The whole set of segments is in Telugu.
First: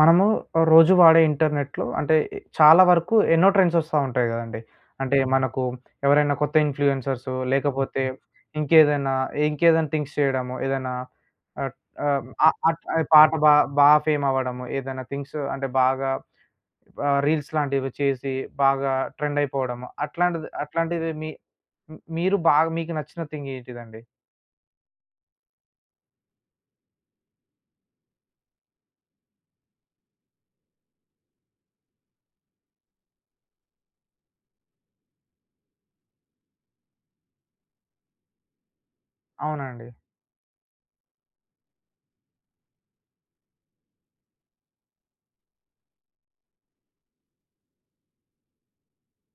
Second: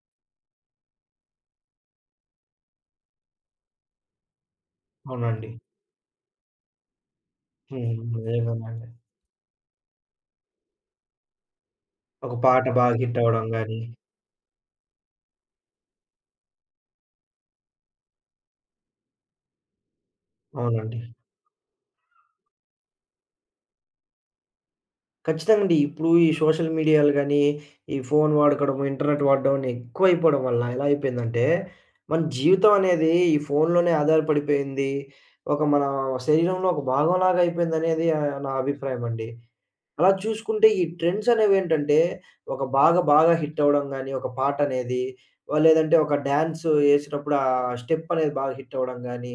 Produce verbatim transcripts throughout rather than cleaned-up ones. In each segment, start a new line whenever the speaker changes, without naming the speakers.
మనము రోజు వాడే ఇంటర్నెట్‌లో అంటే చాలా వరకు ఎన్నో ట్రెండ్స్ ఒస్తా ఉంటాయి గదండీ. అంటే
అవునండి.
మనకు ఎవరైనా కొత్త ఇన్‌ఫ్లుయెన్సర్స్
హ్మ్.
లేకపోతే
నిజంగానండి.
ఇంకేదైనా, ఇంకేదైనా థింగ్స్ చేయడము. ఏదైనా ఆహ్, ఆహ్,
ఒక పాట
ఆహ్,
బాగా
ఆహ్,
హిట్
పాట
అవ్వడం
బా
గాని
బా ఫేమ్ అవ్వడము. ఏదైనా థింగ్స్ అంటే బాగా ఆహ్, రీల్స్ లాంటివి చేసి బాగా ట్రెండ్ అయిపోవడము. అట్లాంటిది
అవునండి.
అట్లాంటిది మీ మీరు బాగా మీకు నచ్చిన థింగ్ ఏంటిదండి?
ఖచ్చితంగా అండి. ఇప్పుడు ఈ సోషల్ మీడియాలు గాని, ఈ ఫోను వాడకడము, ఇంటర్నెట్ వాడడం ఎక్కువైపోవడం వల్ల ఎలా అయిపోయిందంటే, మన జీవితం అనేది ఈ ఫోనులోనే ఆధారపడిపోయింది. ఒక మన శరీరంలో ఒక భాగంలాగా అయిపోయిందనేది ఆహ్, నా అభిప్రాయం అండి.
అవునండి.
అలా చూసుకుంటే ఈ ట్రెండ్స్ అనేవేంటంటే, ఒక బాగా బాగా హిట్ అవ్వడం గాని, ఒక పాటనేది వ లేదంటే ఒక డాన్స్ ఏసినప్పుడు ఆ స్టెప్ అనేది బాగా హిట్ అవ్వడం గాని,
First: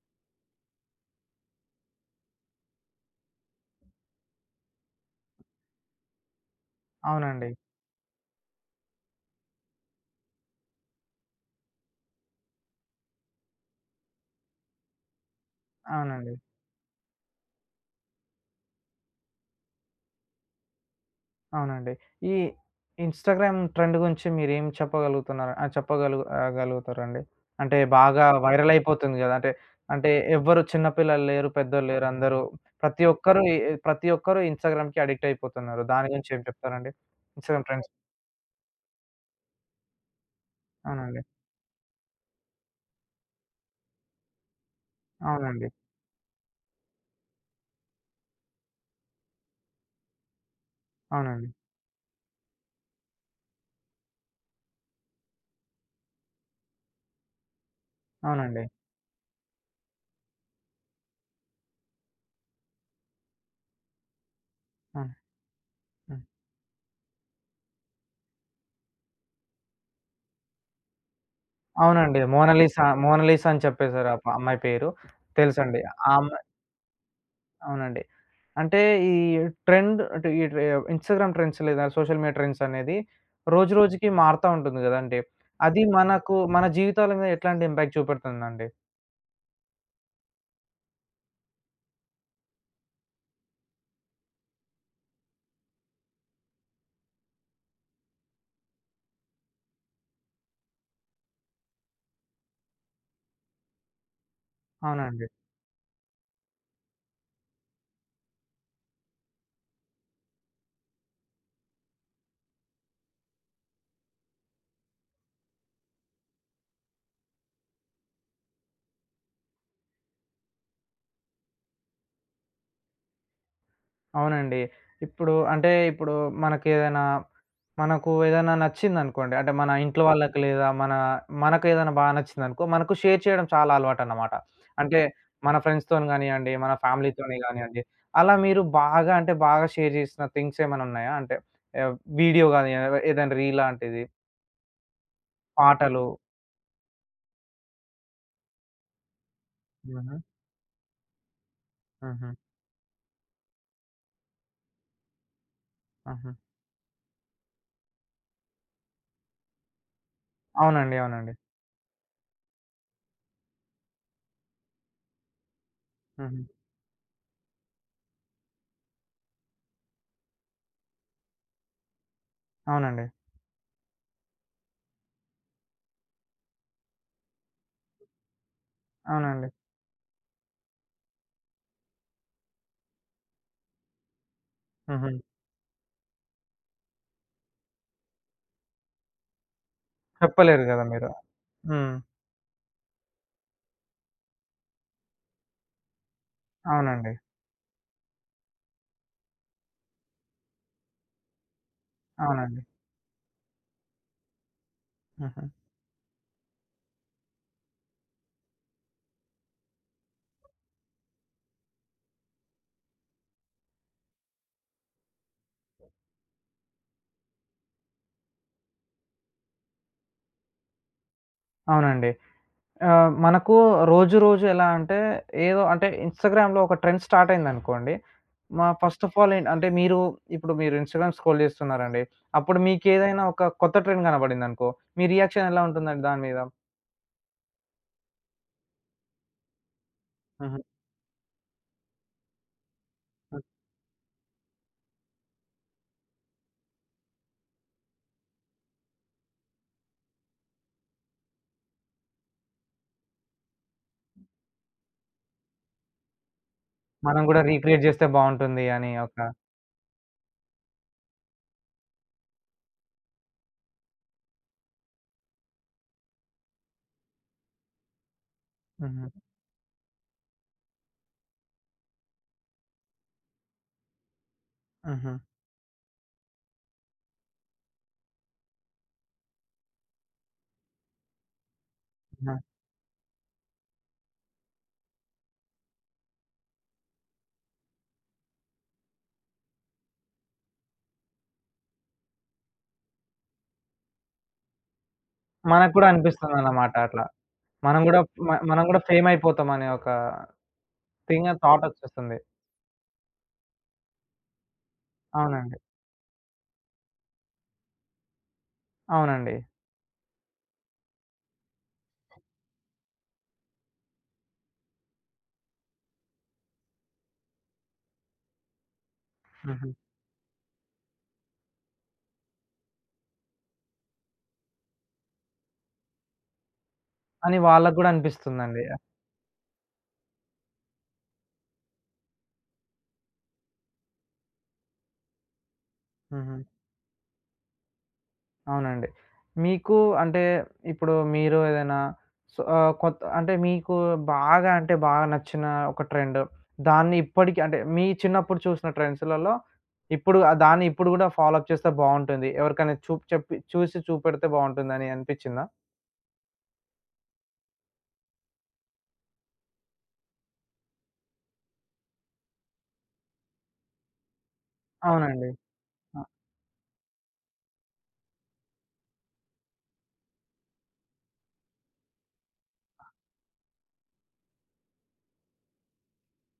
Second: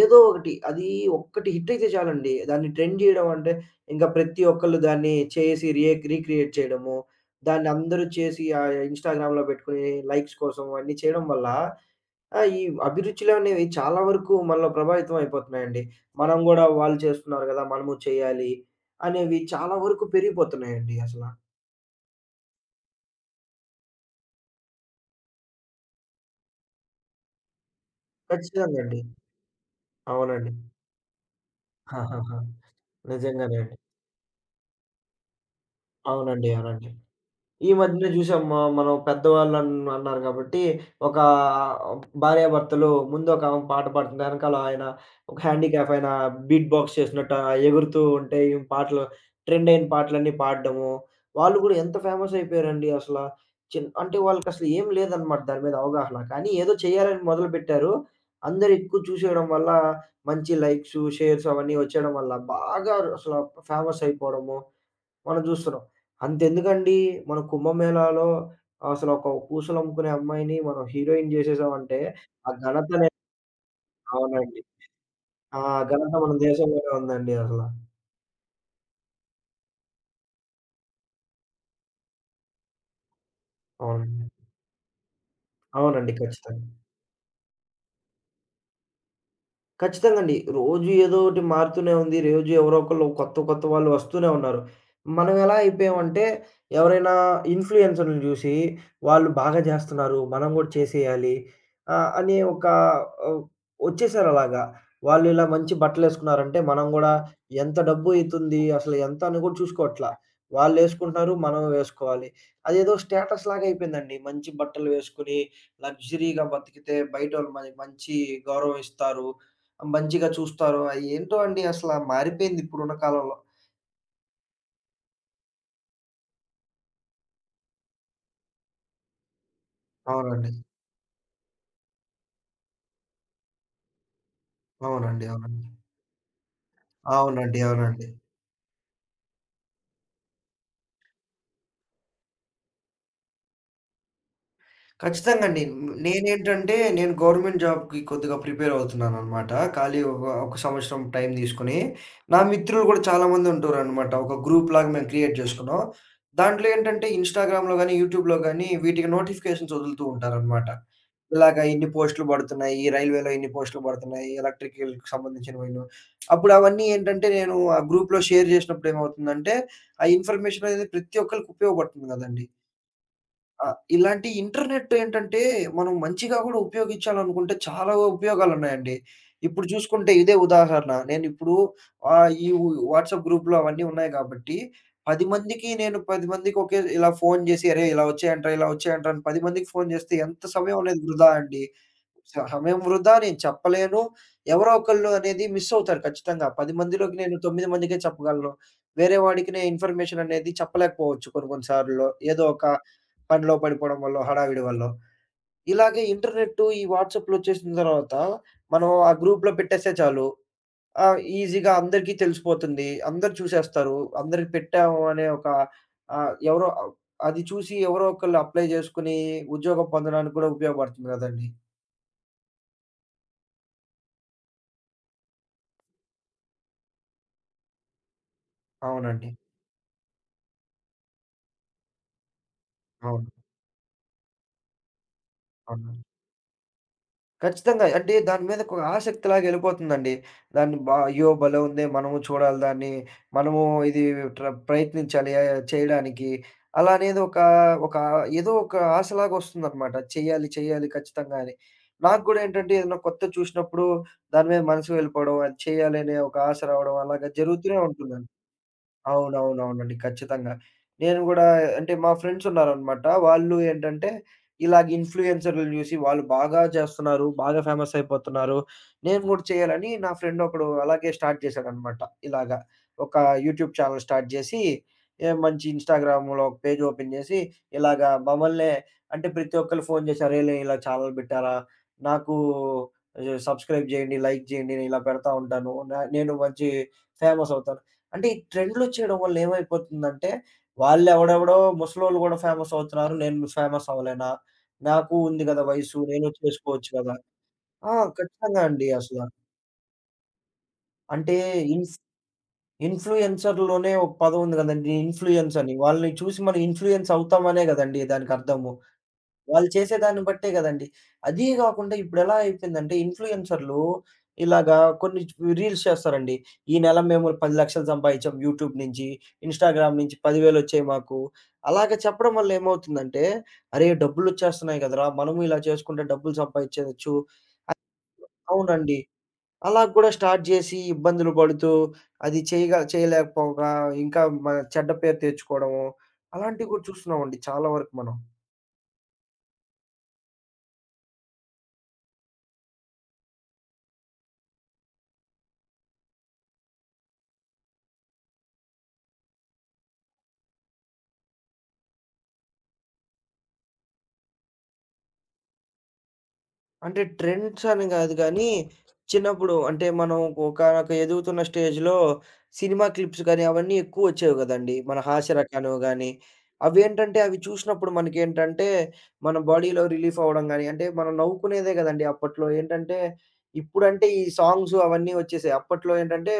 ఏదో ఒకటి అది ఒక్కటి హిట్ అయితే చాలండి. దాన్ని ట్రెండ్ జేయడం అంటే, ఇంకా ప్రతి ఒక్కళ్ళు దాన్ని చేసి రియేక్ రీక్రియేట్ చేయడము,
అవునండి.
దాన్ని అందరూ చేసి ఆహ్, ఇన్‌స్టాగ్రామ్‌లో పెట్టుకొని లైక్స్ కోసం అన్నీ చేయడం వల్ల ఆ! ఈ అభిరుచులనేవి చాలా వరకు మనలో ప్రభావితం అయిపోతున్నాయండి.
అవునండి.
మనం గూడా వాళ్ళు చేస్తున్నారు గదా! మనము చేయాలి అనేవి చాలా వరకు పెరిగిపోతున్నాయండి అసల.
అవునండి. ఈ ఇన్‌స్టాగ్రామ్ ట్రెండ్ గురించి మీరేం చెప్పగలుగుతున్నారు? ఆహ్, చెప్పగలుగు ఆహ్, గలుగుతారండి? అంటే బాగా వైరల్
ఖచ్చితంగా అండి.
అయిపోతుంది గదా! అంటే, అంటే
అవునండి.
ఎవ్వరు చిన్న పిల్లలు లేరు, పెద్దోళ్ళు లేరు.
ఆహాహా!
అందరూ ప్రతి ఒక్కరు ఈ
నిజంగానే అండి.
ప్రతి ఒక్కరు ఇన్‌స్టాగ్రామ్‌కి అడిక్ట్ అయిపోతున్నారు. దాని గురించి ఏం
అవునండి. అవునండి.
చెప్తారండి? ఇన్‌స్టాగ్రామ్
ఈ
ట్రెండ్స్.
మధ్యనే జూసాం. మ మనం పెద్దవాళ్ళన్ అన్నారు గాబట్టి, ఒక
అవునండి.
భార్యాభర్తలు ముందు ఒకామె పాట పాడుతుంది. ఎనకాల ఆయన ఒక
అవునండి.
హ్యాండీక్యాప్ ఆయన బీట్ బాక్స్ చేసినట్టు ఆహ్, ఎగురుతూ ఉంటే ఈమె పాటలు ట్రెండ్ అయిన పాటలన్నీ పాడడము.
అవునండి.
వాళ్ళు గూడా ఎంత ఫేమస్ అయిపోయారండి అసల. చిన్ అంటే వాళ్ళకసలు ఏం లేదనమాట దాని మీద అవగాహన. కానీ ఏదో చేయాలని మొదలుపెట్టారు.
అవునండి.
అందరూ ఎక్కువ చూసేయడం వల్ల మంచి లైక్సు, షేర్స్ అవన్నీ వచ్చేయడం వల్ల బాగా అసల ఫేమస్ అయిపోవడము.
హ్మ్.
మనం జూస్తున్నాం.
హ్మ్.
అంతెందుకండి మన కుంభమేళాలో అసలొక పూసలమ్ముకునే అమ్మాయిని మనం హీరోయిన్ జేసేసామంటే
అవునండి.
ఆ
మోనాలిసా
ఘనతనే
మోనాలిసా అని చెప్పేసారు ఆ ప
అవునండి.
అమ్మాయి పేరు.
ఆ
తెలుసండి. ఆ
ఘనత
అమ్,
మన దేశంలోనే ఉందండి అసల.
అవునండి. అంటే ఈ ట్రెండ్ అంటే ఈ ట్రె ఇన్‌స్టాగ్రామ్ ట్రెండ్స్ లేదా సోషల్ మీడియా ట్రెండ్స్ అనేది రోజు రోజుకి
అవునండి.
మారుతా ఉంటుంది గదండీ! అది
అవునండి.
మనకు
ఖచ్చితంగా.
మన జీవితాల మీద ఎట్లాంటి ఇంపాక్ట్ చూపెడుతుందండి?
ఖచ్చితంగండి. రోజు ఏదో ఒకటి మారుతూనే ఉంది. రోజు ఎవరో ఒకళ్ళు కొత్త, కొత్త వాళ్ళు వస్తూనే ఉన్నారు. మనం ఎలా అయిపోయామంటే ఎవరైనా ఇన్‌ఫ్లుయెన్సర్‌లని జూసి వాళ్ళు బాగా జేస్తున్నారు. మనం గూడా చేసేయాలి. ఆహ్, అనే ఒక ఆహ్, ఒచ్చేసారలాగా. వాళ్ళు
అవునండి.
ఇలా మంచి బట్టలేసుకున్నారంటే మనం గూడా ఎంత డబ్బు అయితుంది? అసలు ఎంత అని గూడా చూసుకోవట్లా. వాళ్ళేసుకుంటున్నారు. మనం వేసుకోవాలి. అదేదో స్టేటస్ లాగా అయిపోయిందండి. మంచి బట్టలు వేసుకొని లగ్జరీగా బతికితే బయటోళ్ళు మనకి మంచి గౌరవం ఇస్తారు. మంచిగా చూస్తారు. అయి ఏంటో అండి అసల మారిపోయింది ఇప్పుడున్న కాలంలో.
అవునండి. ఇప్పుడు అంటే ఇప్పుడు మనకేదైనా మనకు ఏదైనా నచ్చిందనుకోండి. అంటే మన ఇంట్లో వాళ్ళకి
అవునండి.
లేదా మన, మనకేదైనా బా నచ్చిందనుకో, మనకు షేర్ చేయడం చాలా అలవాటన్నమాట. అంటే
అవునండి.
మన
అవునండి.
ఫ్రెండ్స్‌తోని గానియ్యండి, మన ఫ్యామిలీతోని
అవునండి.
గానియ్యండి.
అవునండి.
అలా మీరు బాగా అంటే బాగా షేర్ చేసిన థింగ్స్ ఏమైనా ఉన్నాయా? అంటే ఆహ్, వీడియో గాని ఏదైనా రీల్ లాంటిది,
ఖచ్చితంగా అండి.
పాటలు.
నేనేంటంటే నేను గవర్నమెంట్ జాబ్‌కి కొద్దిగా ప్రిపేర్ అవుతున్నాననమాట. ఖాళీ
హుహు.
ఒక, ఒక సంవత్సరం టైం తీసుకొని.
హుహు.
నా మిత్రులు కూడా చాలామంది ఉంటారనమాట. ఒక గ్రూప్‌లాగా మేము క్రియేట్ చేసుకున్నాం.
హుహు.
దాంట్లో ఏంటంటే ఇన్‌స్టాగ్రామ్‌లో గాని, యూట్యూబ్‌లో గాని వీటికి నోటిఫికేషన్స్ వదులుతూ ఉంటారనమాట.
అవునండి. అవునండి.
ఇలాగ ఇన్ని పోస్టులు పడుతున్నాయి. ఈ రైల్వేలో ఇన్ని పోస్టులు పడుతున్నాయి. ఎలక్ట్రికల్‌కి సంబంధించినవిను.
హుహు.
అప్పుడు అవన్నీ ఏంటంటే నేను ఆ గ్రూప్‌లో షేర్ చేసినప్పుడు ఏమవుతుందంటే, ఆ ఇన్ఫర్మేషన్ అనేది ప్రతి ఒక్కళ్ళకి ఉపయోగపడుతుంది కదండీ!
అవునండి.
ఆ! ఇలాంటి ఇంటర్నెట్ ఏంటంటే, మనం మంచిగా గూడా ఉపయోగించాలనుకుంటే చాలా ఉపయోగాలున్నాయండి.
అవునండి.
ఇప్పుడు చూసుకుంటే ఇదే ఉదాహరణ. నేనిప్పుడు ఆహ్, ఈ వు వాట్సాప్ గ్రూప్‌లో అవన్నీ ఉన్నాయి గాబట్టి,
హుహు.
పది మందికి నేను పది మందికి ఒకే ఇలా ఫోను జేసి, "అరేయ్! ఇలా ఒచ్చేయంట్రా, ఇలా ఒచ్చేయంట్రా" అని పది మందికి ఫోను జేస్తే ఎంత
చెప్పలేరు
సమయం
గదా
అనేది
మీరు.
వృధా అండి.
హ్మ్.
స సమయం వృధా నేను చెప్పలేను. ఎవరో ఒకళ్ళు అనేది మిస్ అవుతారు ఖచ్చితంగా. పది
అవునండి.
మందిలోకి నేను తొమ్మిది మందికే చెప్పగలను. వేరే వాడికి నేను ఇన్ఫర్మేషన్ అనేది చెప్పలేకపోవచ్చు కొన్ని కొన్ని సార్లు. ఏదో
అవునండి.
ఒక పనిలో పడిపోవడం వల్లో, హడావిడి వల్లో.
హుహు.
ఇలాగే ఇంటర్నెట్టు ఈ వాట్సాప్‌లొచ్చేసిన తర్వాత, మనం ఆ గ్రూప్‌లో పెట్టేస్తే చాలు. ఆహ్, ఈజీగా అందరికీ తెలిసిపోతుంది. అందరూ చూసేస్తారు. అందరికి పెట్టాము అనే ఒక ఆహ్, ఎవరో అవ్ అది చూసి ఎవరో ఒకళ్ళు అప్లై చేసుకొని, ఉద్యోగం పొందడానికి కూడా ఉపయోగపడుతుంది కదండీ!
అవునండి. ఆహ్, మనకు రోజు రోజు ఎలా అంటే ఏదో అంటే ఇన్‌స్టాగ్రామ్‌లో ఒక ట్రెండ్ స్టార్ట్ అయిందనుకోండి. మా ఫస్ట్ ఆఫ్
అవునండి.
ఆల్ ఏం అంటే మీరు ఇప్పుడు మీరు ఇన్‌స్టాగ్రామ్ స్క్రోల్ చేస్తున్నారండి. అప్పుడు మీకేదైనా
అవును.
ఒక కొత్త ట్రెండ్ కనపడిందనుకో, మీ రియాక్షన్ ఎలా
అవును.
ఉంటుందండి దాని మీద?
ఖచ్చితంగా. అంటే దాని మీద ఒక ఆసక్తిలాగా ఎళ్ళిపోతుందండి.
హుహు.
దాన్ని బా అయ్యో! భలే ఉందే! మనము చూడాలి దాన్ని.
హ్మ్.
మనము ఇది ట్ర ప్రయత్నించాలి ఆహ్, చేయడానికి. అలా అనేది ఒక, ఒక ఏదో ఒక ఆశలాగా వస్తుందనమాట. చెయ్యాలి, చెయ్యాలి ఖచ్చితంగా అని. నాకు గూడా ఏంటంటే ఏదైనా కొత్తది చూసినప్పుడు దాని మీద మనసు వెళ్ళిపోవడం, అది చేయాలనే ఒక ఆశ రావడం
మనం
అలాగా
గూడా
జరుగుతూనే
రీక్రియేట్ చేస్తే
ఉంటుంది.
బావుంటుంది అని ఒక.
అవునవునవునండి. ఖచ్చితంగా. నేను గూడా అంటే మా ఫ్రెండ్స్ ఉన్నారనమాట. వాళ్ళు ఏంటంటే ఇలాగ ఇన్‌ఫ్లుయెన్సర్‌లని జూసి వాళ్ళు బాగా చేస్తున్నారు. బాగా ఫేమస్ అయిపోతున్నారు.
హుహు.
నేను గూడా చేయాలని నా ఫ్రెండ్ ఒకడు అలాగే స్టార్ట్ చేశాడనమాట. ఇలాగ ఒక యూట్యూబ్ ఛానెల్ స్టార్ట్ జేసి
హుహు.
ఏ మంచి ఇన్‌స్టాగ్రామ్‌లో ఒక పేజ్ ఓపెన్ జేసి ఇలాగ మమ్మల్నే అంటే ప్రతి ఒక్కళ్ళు ఫోను జేసి "అరేలే! ఇలా ఛానెల్ బెట్టారా? నాకు
హ్మ్.
ఆహ్, సబ్‌స్క్రైబ్ జేయండి. లైక్ జేయండి. నేను ఇలా పెడతా ఉంటాను. న నేను మంచి ఫేమస్ అవుతాను." అంటే ఈ ట్రెండ్‌లొచ్చేయడం వల్ల ఏమైపోతుందంటే, వాళ్ళెవడెవడో ముసలోళ్ళు గూడా ఫేమస్ అవుతున్నారు. నేను ఫేమస్ అవ్వలేనా? నాకు ఉంది గదా!
మనకు కూడా
వయసు. నేను
అనిపిస్తుందన్నమాట
చేసుకోవచ్చు
అట్లా.
గదా!
మనం
ఆ!
గూడా మ
ఖచ్చితంగా
మనం గూడా
అండి
ఫేమ్
అసల.
అయిపోతాం అనే ఒక థింగ్
అంటే
థాట్
ఇన్స్
వచ్చేస్తుంది.
ఇన్‌ఫ్లుయెన్సర్‌లోనే ఒక పదం ఉంది గదండీ. ఇన్‌ఫ్లుయెన్స్
అవునండి.
అని. వాళ్ళని చూసి మనం ఇన్‌ఫ్లుయెన్స్ అవుతామనే గదండీ దానికర్థము.
అవునండి.
వాళ్ళు చేసే దాన్ని బట్టే గదండీ. అదీ గాకుండా ఇప్పుడెలా అయిపోయిందంటే ఇన్‌ఫ్లుయెన్సర్‌లు ఇలాగా కొన్ని చు రీల్స్ చేస్తారండి. "ఈ నెల మేము పది లక్షలు సంపాదించాం యూట్యూబ్ నుంచి.
హుహు.
ఇన్‌స్టాగ్రామ్ నుంచి పది వేలు ఒచ్చాయి మాకు." అలాగ చెప్పడం వల్ల ఏమవుతుందంటే, "అరే! డబ్బులొచ్చేస్తున్నాయి గదరా! మనము ఇలా చేసుకుంటే డబ్బులు సంపాదించేయొచ్చు."
అని వాళ్ళకి గూడా అనిపిస్తుందండి.
అవునండి. అలా గూడా స్టార్ట్ జేసి ఇబ్బందులు బడుతూ, అది చేయగా చేయలేకపోగా ఇంకా మ చెడ్డ పేరు తెచ్చుకోవడము,
హుహు.
అలాంటివి గూడా చూస్తున్నామండి చాలా వరకు మనం.
అవునండి. మీకు అంటే ఇప్పుడు మీరు ఏదైనా సో ఆహ్, కొత్త అంటే మీకు బాగా అంటే బాగా నచ్చిన ఒక ట్రెండ్ దాన్ని ఇప్పటికి అంటే మీ చిన్నప్పుడు చూసిన ట్రెండ్స్‌లలో ఇప్పుడు ఆహ్, దాన్ని ఇప్పుడు గూడా ఫాలో అప్ చేస్తే బావుంటుంది. ఎవరికైనా చూప్ చెప్పి చూసి చూపెడితే బావుంటుందని అనిపిచ్చిందా?
అంటే ట్రెండ్స్ అని గాదు గానీ, చిన్నప్పుడు అంటే మనం ఒకానొక ఎదుగుతున్న స్టేజ్‌లో సినిమా క్లిప్స్ గానీ, అవన్నీ ఎక్కువొచ్చేవి గదండీ. మన
అవునండి.
హాస్యరకాలు
అ!
గానీ, అవేంటంటే అవి చూసినప్పుడు మనకేంటంటే, మన బాడీలో రిలీఫ్ అవ్వడం గానీ, అంటే మనం నవ్వుకునేదే గదండీ అప్పట్లో. ఏంటంటే, ఇప్పుడంటే ఈ సాంగ్స్ అవన్నీ ఒచ్చేసాయి. అప్పట్లో ఏంటంటే,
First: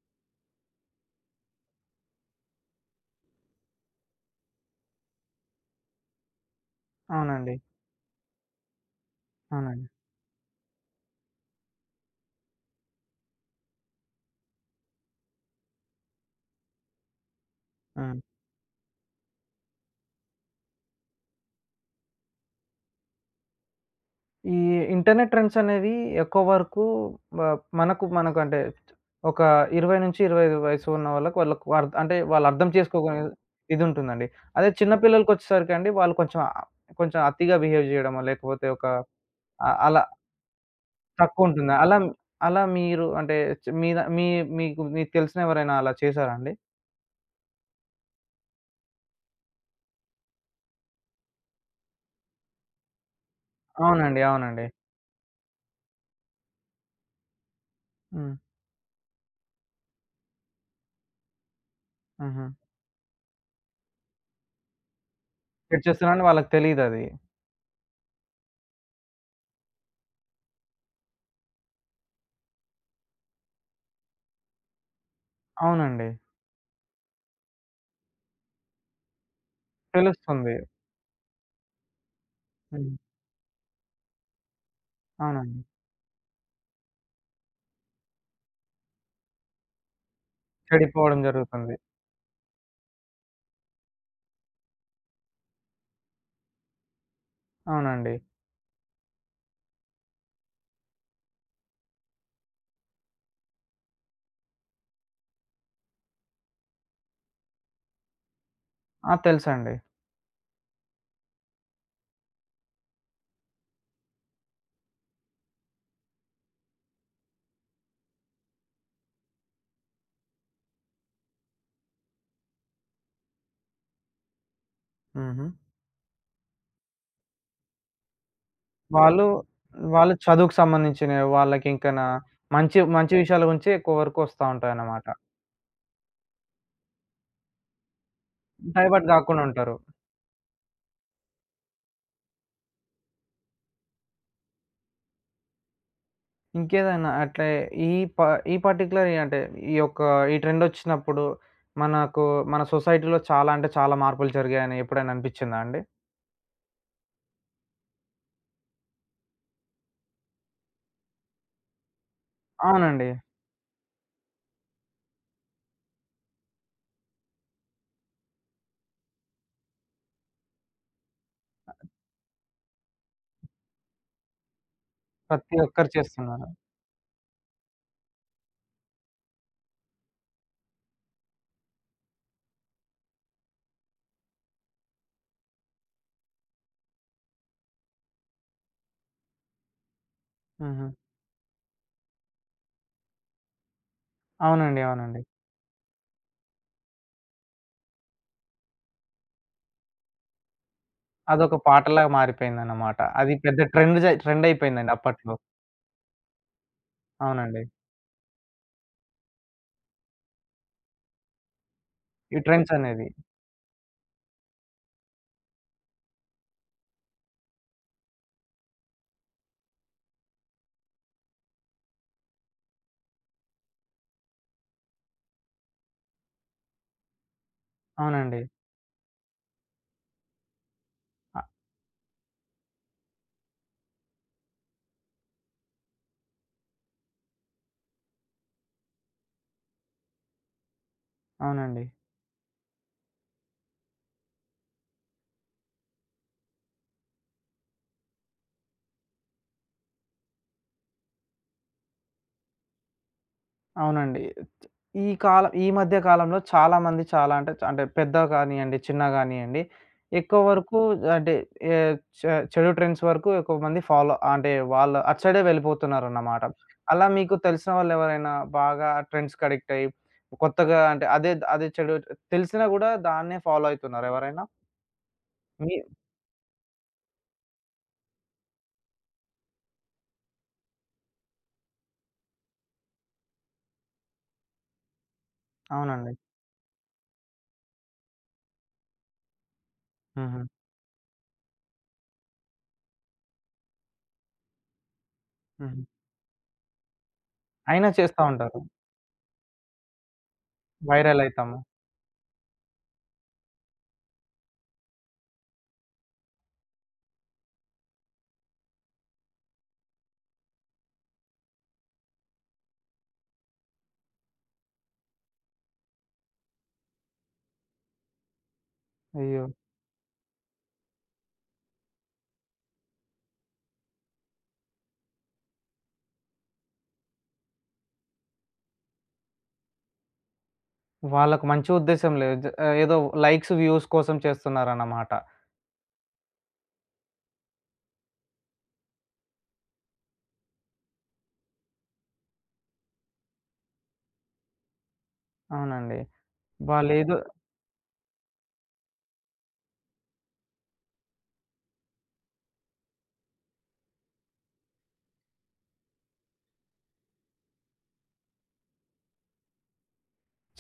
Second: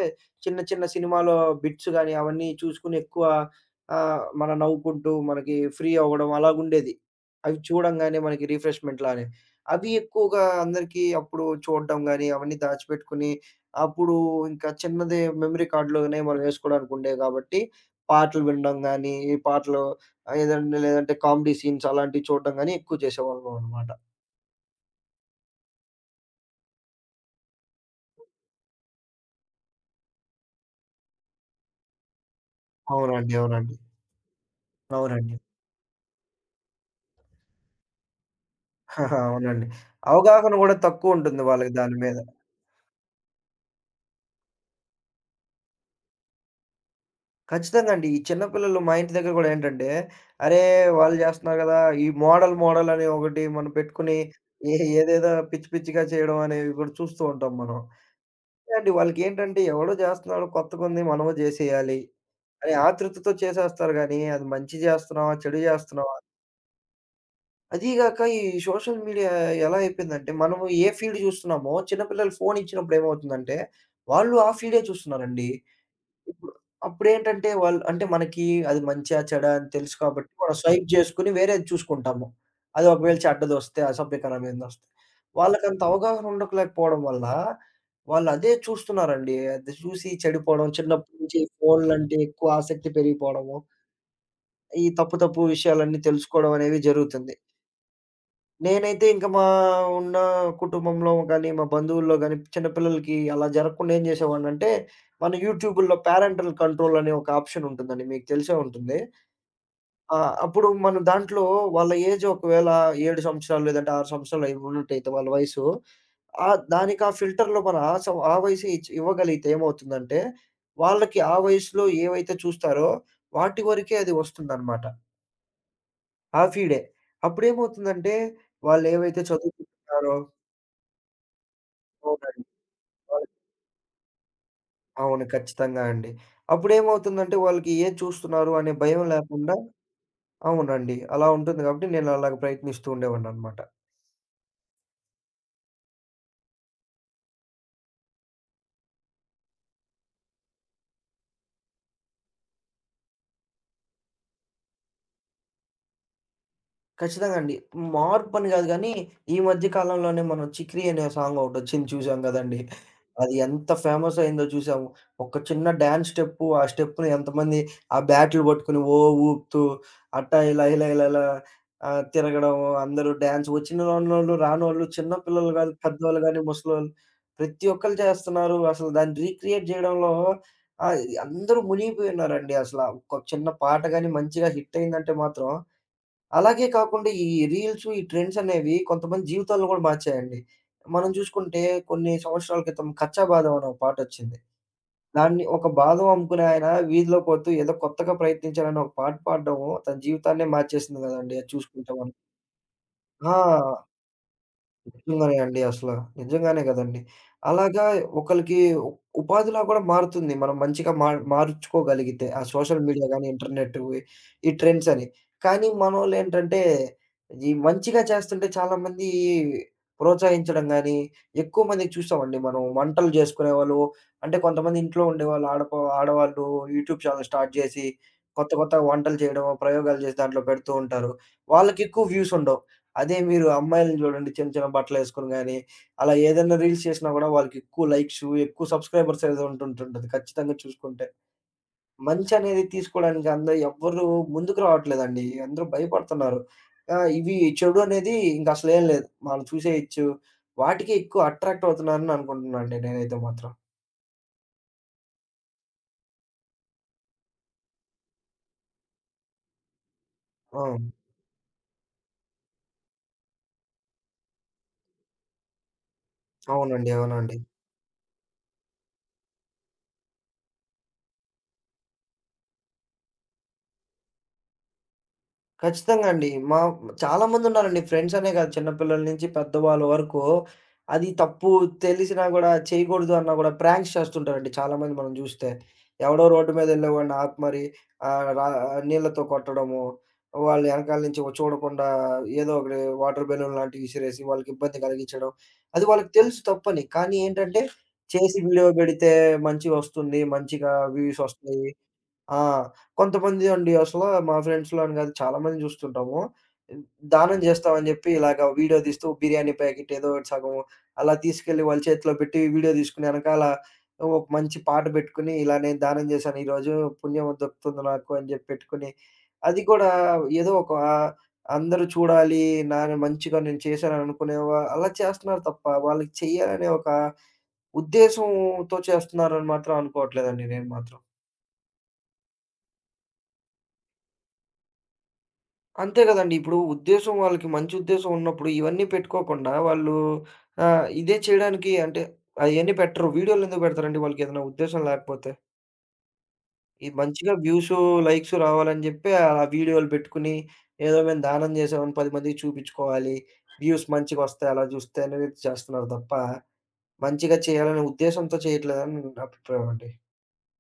చిన్న చిన్న సినిమాలో బిట్స్ గానీ, అవన్నీ చూసుకొని ఎక్కువ ఆహ్, మనం నవ్వుకుంటూ మనకి ఫ్రీ అవ్వడం అలాగుండేది.
అవునండి.
అవి చూడంగానే మనకి రిఫ్రెష్‌మెంట్‌లా అని.
అవునండి.
అవి ఎక్కువగా అందరికీ అప్పుడు చూడడం గాని, అవన్నీ దాచిపెట్టుకొని, అప్పుడు ఇంకా చిన్నది మెమరీ కార్డ్‌లోనే మనం ఏసుకోడానికి ఉండేవి కాబట్టి,
హ్మ్.
పాటలు వినడం గాని, ఈ పాటలు ఆహ్, ఏదంటే లేదంటే కామెడీ సీన్స్ అలాంటివి చూడడం గాని ఎక్కువ చేసేవాళ్ళం అనమాట.
ఈ ఇంటర్నెట్ ట్రెండ్స్ అనేవి ఎక్కువ వరకు మ మనకు మనకు అంటే ఒక ఇరవై ఇరవై ఐదు వయసు ఉన్న వాళ్ళకి వాళ్ళకు అర్థ్ అంటే వాళ్ళు అర్థం చేసుకోగలిగే
అవునండి. అవునండి.
ఇది ఉంటుందండి. అదే చిన్న
అవునండి.
పిల్లలకొచ్చేసరికి అండి వాళ్ళు కొంచెం ఆహ్, కొంచెం అతిగా బిహేవ్ చేయడమో లేకపోతే ఒక
అవునండి.
ఆహ్, అలా
అవగాహన గూడా తక్కువుంటుంది వాళ్ళకి
తక్కువుంటుంది.
దాని
అలా
మీద.
అలా మీరు అంటే చ్ మీద మీ మీకు మీకు తెలిసిన ఎవరైనా అలా చేసారా అండి?
ఖచ్చితంగా అండి. ఈ చిన్న పిల్లలు మా ఇంటి దగ్గర గూడా ఏంటంటే, అరే! వాళ్ళు జేస్తున్నారు గదా! ఈ మోడల్, మోడల్ అని ఒకటి మనం పెట్టుకొని
అవునండి. అవునండి.
ఏ ఏదేదో పిచ్చి పిచ్చిగా చేయడం అనేవి గూడా చూస్తూ ఉంటాం మనం.
హ్మ్.
అండి వాళ్ళకేంటంటే ఎవడో జేస్తున్నాడు కొత్తగుంది మనము జేసేయాలి
హుహు.
అనే ఆతృతతో చేసేస్తారు గానీ, అది మంచి జేస్తున్నామా? చెడు
చెడు
జేస్తున్నామా?
చేస్తున్నారని వాళ్ళకి తెలీదది.
అదీ గాక ఈ సోషల్ మీడియా ఎలా అయిపోయిందంటే, మనము ఏ ఫీల్డ్ జూస్తున్నామో చిన్న పిల్లలు ఫోన్ ఇచ్చినప్పుడు ఏమవుతుందంటే, వాళ్ళు ఆ ఫీల్డే చూస్తున్నారండి.
అవునండి.
ఇప్పుడు అప్పుడేంటంటే వాళ్ళు అంటే మనకి అది మంచా, చెడా అని తెలుసు కాబట్టి
తెలుస్తుంది.
మనం స్వైప్ జేసుకొని వేరేది చూసుకుంటాము. అది
హ్మ్.
ఒకవేళ చెడ్డదొస్తే, అసభ్యకరమైనదొస్తే.
అవునండి.
వాళ్ళకంత అవగాహన ఉండకలేకపోవడం వల్ల వాళ్ళదే చూస్తున్నారండి. అది చూసి చెడిపోవడం, చిన్నప్పటి
చెడిపోవడం
నుంచి
జరుగుతుంది.
ఫోన్లంటే ఎక్కువ ఆసక్తి పెరిగిపోవడము, ఈ తప్పు, తప్పు విషయాలన్నీ తెలుసుకోవడం అనేవి జరుగుతుంది.
అవునండి.
నేనైతే ఇంక మా ఉన్న కుటుంబంలో గాని, మా బంధువుల్లో గాని చిన్న పిల్లలకి అలా జరగకుండా ఏం చేసేవాడినంటే, మన యూట్యూబుల్లో పేరెంటల్ కంట్రోల్ అనే ఒక ఆప్షన్ ఉంటుందండి. మీకు తెలిసే ఉంటుంది.
ఆ! తెలుసండి.
ఆ! అప్పుడు మనం దాంట్లో వాళ్ళ ఏజ్ ఒకవేళ ఏడు సంవత్సరాలు లేదంటే ఆరు సంవత్సరాలు అయి ఉన్నట్టయితే వాళ్ళ వయసు. ఆహ్, దానికి ఆ ఫిల్టర్‌లో మనం ఆ సం ఆ వయసే ఇచ్ ఇవ్వగలిగితే ఏమవుతుందంటే, వాళ్ళకి ఆ వయసులో ఏవైతే చూస్తారో వాటి వరకే అది వస్తుందన్నమాట.
హుహు. హ్మ్.
ఆ ఫీడే. అప్పుడేమవుతుందంటే, వాళ్ళేవైతే
వాళ్ళు,
చదువుకుంటున్నారో
వాళ్ళు చదువుకు సంబంధించినవి వాళ్ళకింకనా
అవునండి.
మంచి, మంచి
వాళ్ళకి
విషయాల గురించే ఎక్కువ వరకు వస్తా ఉంటాయన్నమాట.
అవును. ఖచ్చితంగా అండి. అప్పుడేమవుతుందంటే వాళ్ళకి ఏది చూస్తున్నారు అనే భయం
డైవర్ట్ గాకుండా
లేకుండా
ఉంటారు.
అవునండి. అలా ఉంటుంది కాబట్టి నేను అలాగ ప్రయత్నిస్తూ ఉండేవాడిననమాట.
ఇంకేదైనా అట్లే ఈ ప ఈ పర్టిక్యులర్ అంటే ఈ యొక్క ఈ ట్రెండొచ్చినప్పుడు మనకు మన సొసైటీలో చాలా అంటే చాలా మార్పులు జరిగాయని ఎప్పుడైనా అనిపిచ్చిందా అండి?
ఖచ్చితంగా అండి. మార్పని గాదు గానీ, ఈ మధ్య కాలంలోనే మనం 'చిక్రీ' అనే సాంగ్ ఒకటొచ్చింది చూసాం గదండీ.
అవునండి.
అది ఎంత ఫేమస్ అయిందో చూసాము. ఒక చిన్న డాన్స్ స్టెప్పు, ఆ స్టెప్‌ని ఎంతమంది ఆ బ్యాట్లు పట్టుకొని ఓ ఊపుతూ, అట్టా ఇలా ఇలా ఇలా ఇలా ఆహ్, తిరగడం, అందరూ డాన్స్ వచ్చినోళ్ళు, రానోళ్ళు, చిన్న పిల్లలు
ప్రతి
గాదు,
ఒక్కరు
పెద్దోళ్ళు గాని,
చేస్తున్నారు.
ముసలోళ్ళు ప్రతి ఒక్కళ్ళు చేస్తున్నారు. అసలు దాన్ని రీక్రియేట్ జేయడంలో ఆహ్, అందరూ మునిగిపోయి ఉన్నారండి అసల. ఒక చిన్న పాట గాని మంచిగా హిట్ అయిందంటే మాత్రం అలాగే కాకుండా ఈ రీల్స్, ఈ ట్రెండ్స్ అనేవి కొంతమంది జీవితాలను గూడా మార్చాయండి.
హుహు.
మనం చూసుకుంటే కొన్ని సంవత్సరాల క్రితం 'కచ్చా బాదం' అనే ఒక పాటొచ్చింది.
అవునండి. అవునండి.
దాన్ని ఒక బాదం అమ్ముకునే ఆయన వీధిలో పోతూ ఏదో కొత్తగా ప్రయత్నించాలని ఒక పాట పాడడం తన జీవితాన్నే మార్చేసింది గదండీ! అది
అదొక
చూసుకుంటే
పాటలాగా
మనం.
మారిపోయిందన్నమాట.
ఆ!
అది పెద్ద ట్రెండ్ జ ట్రెండయిపోయిందండి అప్పట్లో.
నిజంగానే అండి అసల. నిజంగానే గదండీ.
అవునండి.
అలాగా ఒకళ్ళకి ఉ ఉపాధిలా గూడా మారుతుంది. మనం మంచిగా మార్ మార్చుకోగలిగితే
ఈ
ఆ సోషల్
ట్రెండ్సనేది.
మీడియా గాని, ఇంటర్నెట్ ఈ ట్రెండ్స్ అని. కానీ మనోళ్ళేంటంటే ఈ మంచిగా చేస్తుంటే చాలా మంది ప్రోత్సహించడం గాని, ఎక్కువ మందికి చూసామండి మనం. వంటలు జేసుకునేవాళ్ళు అంటే కొంతమంది ఇంట్లో ఉండేవాళ్ళు ఆడప ఆడవాళ్ళు యూట్యూబ్ ఛానెల్ స్టార్ట్ జేసి
అవునండి.
కొత్త కొత్త వంటలు చేయడం, ప్రయోగాలు జేసి దాంట్లో పెడుతూ ఉంటారు.
అ
వాళ్ళకెక్కువ వ్యూస్ ఉండవు. అదే మీరు అమ్మాయిలని జూడండి చిన్న చిన్న బట్టలేసుకొని గాని, అలా ఏదైనా రీల్స్ చేసినా గూడా వాళ్ళకెక్కువ లైక్సు, ఎక్కువ సబ్‌స్క్రైబర్స్ ఏదో ఉంటుంటుంటది ఖచ్చితంగా చూసుకుంటే.
అవునండి.
మంచనేది తీసుకోవడానికి అందరూ ఎవ్వరు ముందుకు రావట్లేదండి. అందరూ భయపడుతున్నారు. ఆహ్, ఇవి చెడు అనేది ఇంకసలేం లేదు. మనం చూసేయొచ్చు. వాటికే ఎక్కువ అట్రాక్ట్ అవుతున్నారని అనుకుంటున్నానండి నేనైతే మాత్రం.
అవునండి. ఈ కాలం ఈ మధ్య కాలంలో చాలామంది చాలా అంటే చ అంటే పెద్దగా గానియండి, చిన్న గానియండి, ఎక్కువ
ఆ!
వరకు అంటే ఏ చె చెడు ట్రెండ్స్ వరకు ఎక్కువ మంది ఫాలో అంటే వాళ్ళు అటు సైడే వెళ్ళిపోతున్నారన్నమాట.
అవునండి.
అలా
అవునండి.
మీకు తెలిసిన వాళ్ళెవరైనా బాగా ట్రెండ్స్‌కి అడిక్ట్ అయ్యి, కొత్తగా అంటే అదే అదే చెడు తెలిసినా గూడా దాన్నే ఫాలో అయితున్నారా ఎవరైనా? మీ
ఖచ్చితంగా అండి. మా చాలామందున్నారండి ఫ్రెండ్సనే కాదు చిన్నపిల్లల నుంచి పెద్దవాళ్ళ వరకు. అది తప్పు తెలిసినా గూడా చేయకూడదు అన్నా గూడా ప్రాంక్స్ చేస్తుంటారండి చాలామంది మనం జూస్తే.
అవునండి.
ఎవడో రోడ్డు మీదెళ్ళేవాడిని ఆపి మరి ఆహ్, రా నీళ్ళతో కొట్టడము,
హుహు.
వాళ్ళు ఎనకాల నుంచి ఓ చూడకుండా ఏదో ఒకటి వాటర్ బెలూన్ లాంటివి విసిరేసి వాళ్ళకి ఇబ్బంది కలిగించడం.
హుహు.
అది వాళ్ళకి తెలుసు తప్పని. కానీ ఏంటంటే
అయినా చేస్తా
చేసి
ఉంటారు.
వీడియో బెడితే మంచిగొస్తుంది, మంచిగా వ్యూస్
వైరల్ అయితాము.
ఒస్తాయి. ఆ! కొంతమంది అండి అసలా మా ఫ్రెండ్స్‌లో అని కాదు చాలా మందిని చూస్తుంటాము. దానం చేస్తామని చెప్పి ఇలాగ వీడియో తీస్తూ బిర్యానీ ప్యాకెట్ ఏదో ఒకటి సగం అలా తీసుకెళ్ళి వాళ్ళ చేతిలో పెట్టి వీడియో తీసుకొని ఎనకాల ఒక మంచి పాట పెట్టుకొని, ఇలా నేను దానం చేశాను ఈరోజు పుణ్యం దక్కుతుంది నాకు అని చెప్పి పెట్టుకొని,
అయ్యో!
అది కూడా ఏదో ఒక అందరూ చూడాలి నా మంచిగా నేను చేశాను అనుకునేవా అలా చేస్తున్నారు తప్ప వాళ్ళకి చెయ్యాలనే ఒక ఉద్దేశంతో చేస్తున్నారని మాత్రం అనుకోవట్లేదండి నేను మాత్రం.
వాళ్ళకి మంచి ఉద్దేశ్యం లేదు. జ ఆహ్, ఏదో లైక్స్, వ్యూస్ కోసం చేస్తున్నారన్నమాట.
అంతే గదండీ. ఇప్పుడు ఉద్దేశ్యం వాళ్ళకి మంచి ఉద్దేశ్యం ఉన్నప్పుడు ఇవన్నీ పెట్టుకోకుండా వాళ్ళు ఆహ్, ఇదే చేయడానికి అంటే అయన్నీ పెట్టరు. వీడియోలెందుకు పెడతారండి? వాళ్ళకేదైనా ఉద్దేశ్యం లేకపోతే.
అవునండి.
ఈ
వాళ్ళేదో
మంచిగా వ్యూసు, లైక్సు రావాలని జెప్పి ఆ వీడియోలు పెట్టుకొని ఏదో మేము దానం జేసామని పది మందికి చూపించుకోవాలి. వ్యూస్ మంచిగొస్తాయి అలా జూస్తే అనేది చేస్తున్నారు తప్ప మంచిగా చేయాలనే ఉద్దేశంతో చేయట్లేదని నా అభిప్రాయం అండి.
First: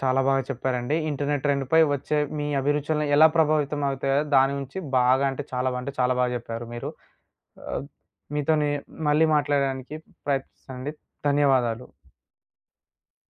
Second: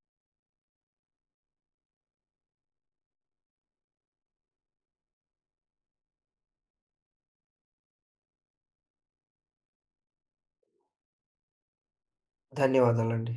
చాలా బాగా చెప్పారండి. ఇంటర్నెట్ ట్రెండ్‌పై వచ్చే మీ అభిరుచులను ఎలా ప్రభావితం అవుతాయో దాని గురించి బాగా అంటే చాలా బా- అంటే చాలా బాగా చెప్పారు మీరు. ఆహ్, మీతోని మళ్ళీ మాట్లాడడానికి ప్రయత్నిస్తానండి. ధన్యవాదాలు.
ధన్యవాదాలండి.